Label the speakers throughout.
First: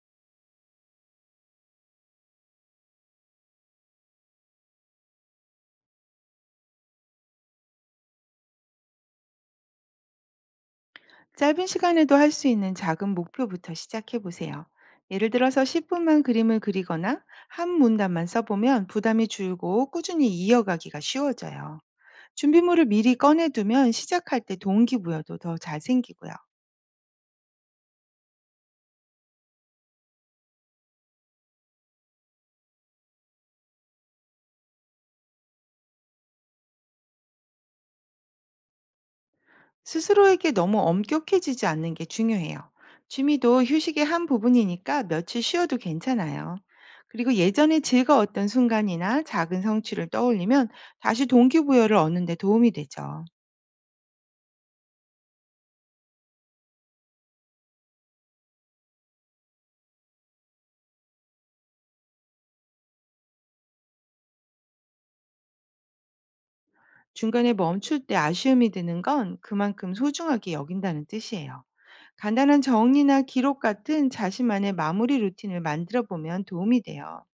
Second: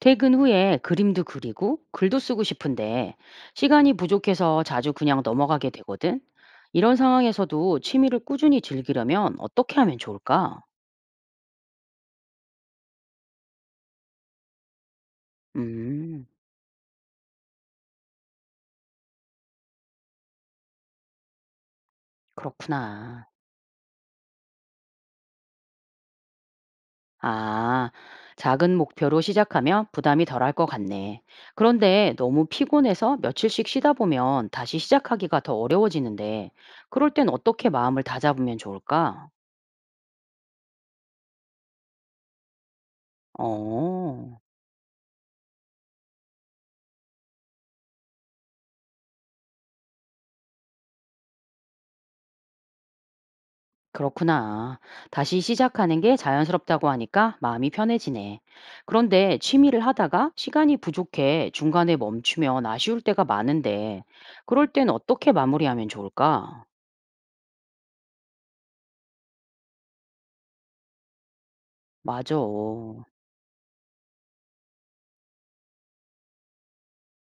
Speaker 1: 퇴근 후에 그림도 그리고 글도 쓰고 싶은데 시간이 부족해서 자주 그냥 넘어가게 되거든. 이런 상황에서도 취미를 꾸준히 즐기려면 어떻게 하면 좋을까?
Speaker 2: 짧은 시간에도 할 수 있는 작은 목표부터 시작해 보세요. 예를 들어서 10분만
Speaker 1: 음,
Speaker 2: 그림을 그리거나 한 문단만 써보면 부담이 줄고 꾸준히 이어가기가 쉬워져요. 준비물을 미리
Speaker 1: 그렇구나.
Speaker 2: 꺼내두면 시작할 때 동기부여도 더 잘 생기고요.
Speaker 1: 아, 작은 목표로 시작하면 부담이 덜할 것 같네. 그런데 너무 피곤해서 며칠씩 쉬다 보면 다시 시작하기가 더 어려워지는데, 그럴 땐 어떻게 마음을 다잡으면 좋을까?
Speaker 2: 스스로에게 너무 엄격해지지 않는 게 중요해요. 취미도 휴식의 한
Speaker 1: 어.
Speaker 2: 부분이니까 며칠 쉬어도 괜찮아요. 그리고 예전에 즐거웠던 순간이나 작은 성취를 떠올리면 다시 동기부여를 얻는 데 도움이 되죠.
Speaker 1: 그렇구나. 다시 시작하는 게 자연스럽다고 하니까 마음이 편해지네. 그런데 취미를 하다가 시간이 부족해 중간에 멈추면 아쉬울 때가 많은데, 그럴 땐 어떻게 마무리하면 좋을까?
Speaker 2: 중간에 멈출 때 아쉬움이 드는 건 그만큼 소중하게 여긴다는 뜻이에요.
Speaker 1: 맞아.
Speaker 2: 간단한 정리나 기록 같은 자신만의 마무리 루틴을 만들어 보면 도움이 돼요.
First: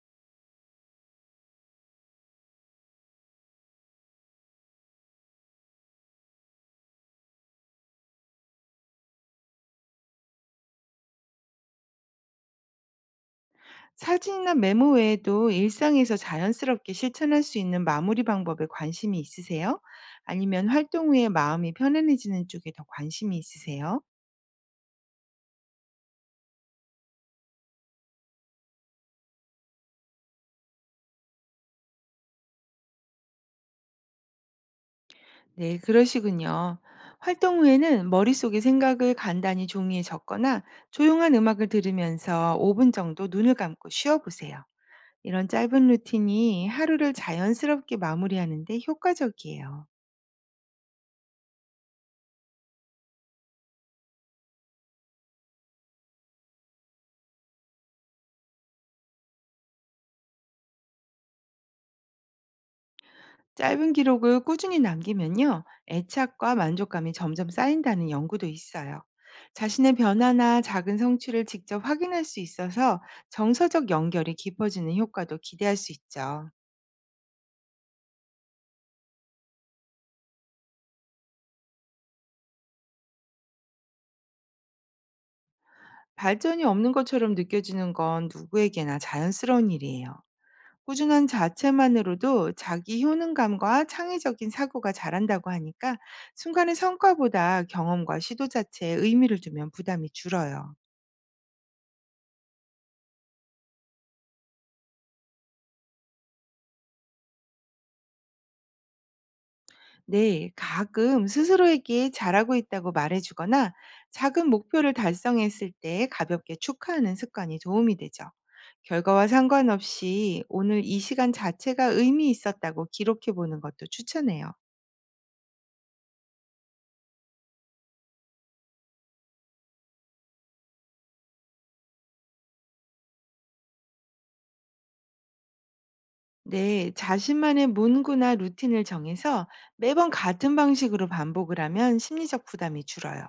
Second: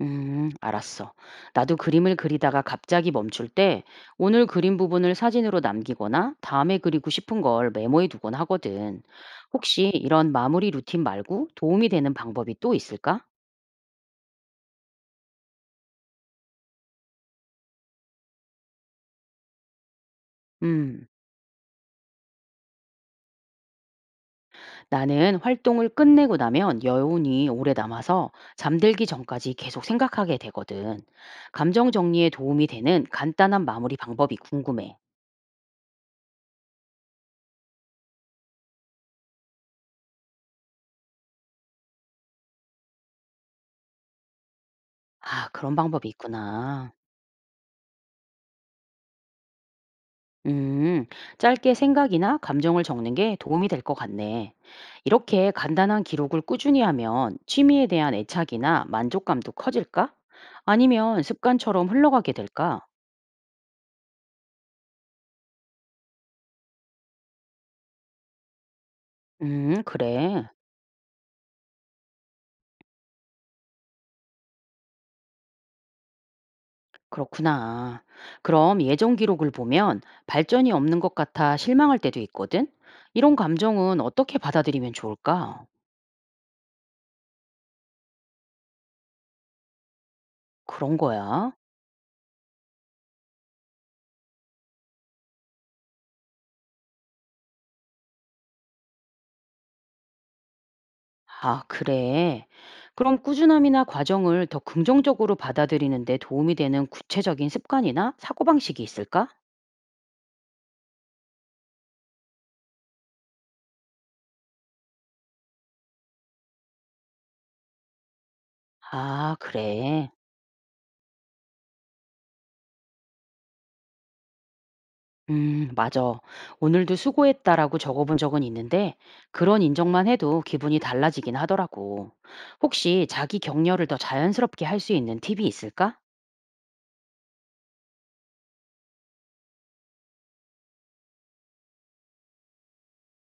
Speaker 1: 알았어. 나도 그림을 그리다가 갑자기 멈출 때, 오늘 그린 부분을 사진으로 남기거나 다음에 그리고 싶은 걸 메모해 두곤 하거든. 혹시 이런 마무리 루틴 말고 도움이 되는 방법이 또 있을까?
Speaker 2: 사진이나 메모 외에도 일상에서 자연스럽게 실천할 수 있는 마무리 방법에 관심이 있으세요? 아니면
Speaker 1: 음.
Speaker 2: 활동 후에 마음이 편안해지는 쪽에 더 관심이 있으세요?
Speaker 1: 나는 활동을 끝내고 나면 여운이 오래 남아서 잠들기 전까지 계속 생각하게 되거든. 감정 정리에 도움이 되는 간단한 마무리 방법이 궁금해.
Speaker 2: 네, 그러시군요. 활동 후에는 머릿속의 생각을 간단히 종이에 적거나 조용한 음악을 들으면서 5분 정도 눈을 감고 쉬어 보세요.
Speaker 1: 아,
Speaker 2: 이런
Speaker 1: 그런
Speaker 2: 짧은
Speaker 1: 방법이
Speaker 2: 루틴이
Speaker 1: 있구나.
Speaker 2: 하루를 자연스럽게 마무리하는데 효과적이에요.
Speaker 1: 음, 짧게 생각이나 감정을 적는 게 도움이 될 것 같네. 이렇게 간단한 기록을 꾸준히 하면 취미에 대한 애착이나 만족감도 커질까? 아니면 습관처럼 흘러가게 될까?
Speaker 2: 짧은 기록을 꾸준히 남기면요, 애착과 만족감이 점점 쌓인다는 연구도 있어요. 자신의
Speaker 1: 그래.
Speaker 2: 변화나 작은 성취를 직접 확인할 수 있어서 정서적 연결이 깊어지는 효과도 기대할 수 있죠.
Speaker 1: 그렇구나. 그럼 예전 기록을 보면 발전이 없는 것 같아 실망할 때도 있거든? 이런 감정은 어떻게 받아들이면 좋을까?
Speaker 2: 발전이 없는 것처럼 느껴지는 건 누구에게나 자연스러운 일이에요.
Speaker 1: 그런
Speaker 2: 꾸준한
Speaker 1: 거야.
Speaker 2: 자체만으로도 자기 효능감과 창의적인 사고가 자란다고 하니까 순간의 성과보다 경험과 시도 자체에 의미를 두면 부담이 줄어요.
Speaker 1: 아, 그래. 그럼 꾸준함이나 과정을 더 긍정적으로 받아들이는데 도움이 되는 구체적인 습관이나 사고방식이 있을까?
Speaker 2: 네, 가끔 스스로에게 잘하고 있다고 말해주거나 작은 목표를 달성했을 때 가볍게 축하하는 습관이 도움이 되죠. 결과와
Speaker 1: 아, 그래.
Speaker 2: 상관없이 오늘 이 시간 자체가 의미 있었다고 기록해 보는 것도 추천해요.
Speaker 1: 맞아. 오늘도 수고했다라고 적어본 적은 있는데, 그런 인정만 해도 기분이 달라지긴 하더라고. 혹시 자기 격려를 더 자연스럽게 할 수 있는 팁이 있을까?
Speaker 2: 네, 자신만의 문구나 루틴을 정해서 매번 같은 방식으로 반복을 하면 심리적 부담이 줄어요.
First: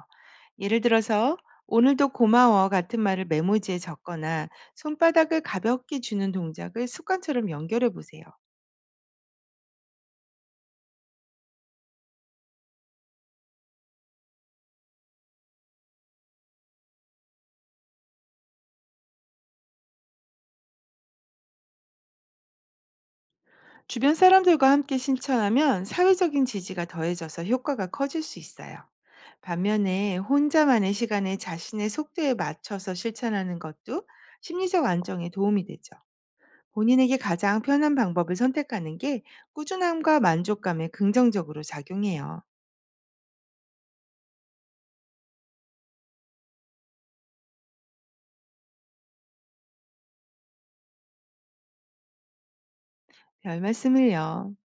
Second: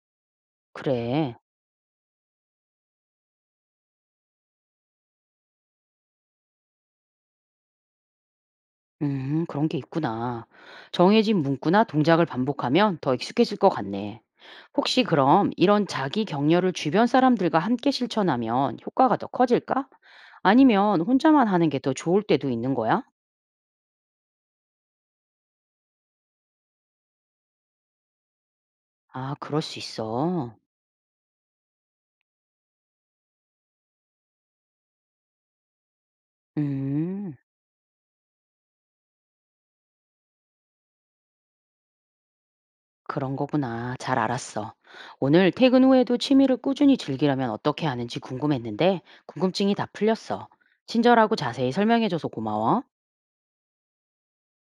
Speaker 2: 예를
Speaker 1: 그래.
Speaker 2: 들어서, 오늘도 고마워 같은 말을 메모지에 적거나 손바닥을 가볍게 주는 동작을 습관처럼 연결해 보세요.
Speaker 1: 그런 게 있구나. 정해진 문구나 동작을 반복하면 더 익숙해질 것 같네. 혹시 그럼 이런 자기 격려를 주변 사람들과 함께 실천하면 효과가 더 커질까? 아니면 혼자만 하는 게 더 좋을 때도 있는 거야?
Speaker 2: 주변 사람들과 함께 실천하면 사회적인 지지가 더해져서 효과가 커질 수 있어요.
Speaker 1: 아, 그럴 수
Speaker 2: 반면에
Speaker 1: 있어.
Speaker 2: 혼자만의 시간에 자신의 속도에 맞춰서 실천하는 것도 심리적 안정에 도움이 되죠. 본인에게
Speaker 1: 음.
Speaker 2: 가장 편한 방법을 선택하는 게 꾸준함과 만족감에 긍정적으로 작용해요.
Speaker 1: 그런 거구나. 잘 알았어. 오늘 퇴근 후에도 취미를 꾸준히 즐기려면 어떻게 하는지 궁금했는데 궁금증이 다 풀렸어. 친절하고 자세히 설명해줘서 고마워.
Speaker 2: 별 말씀을요.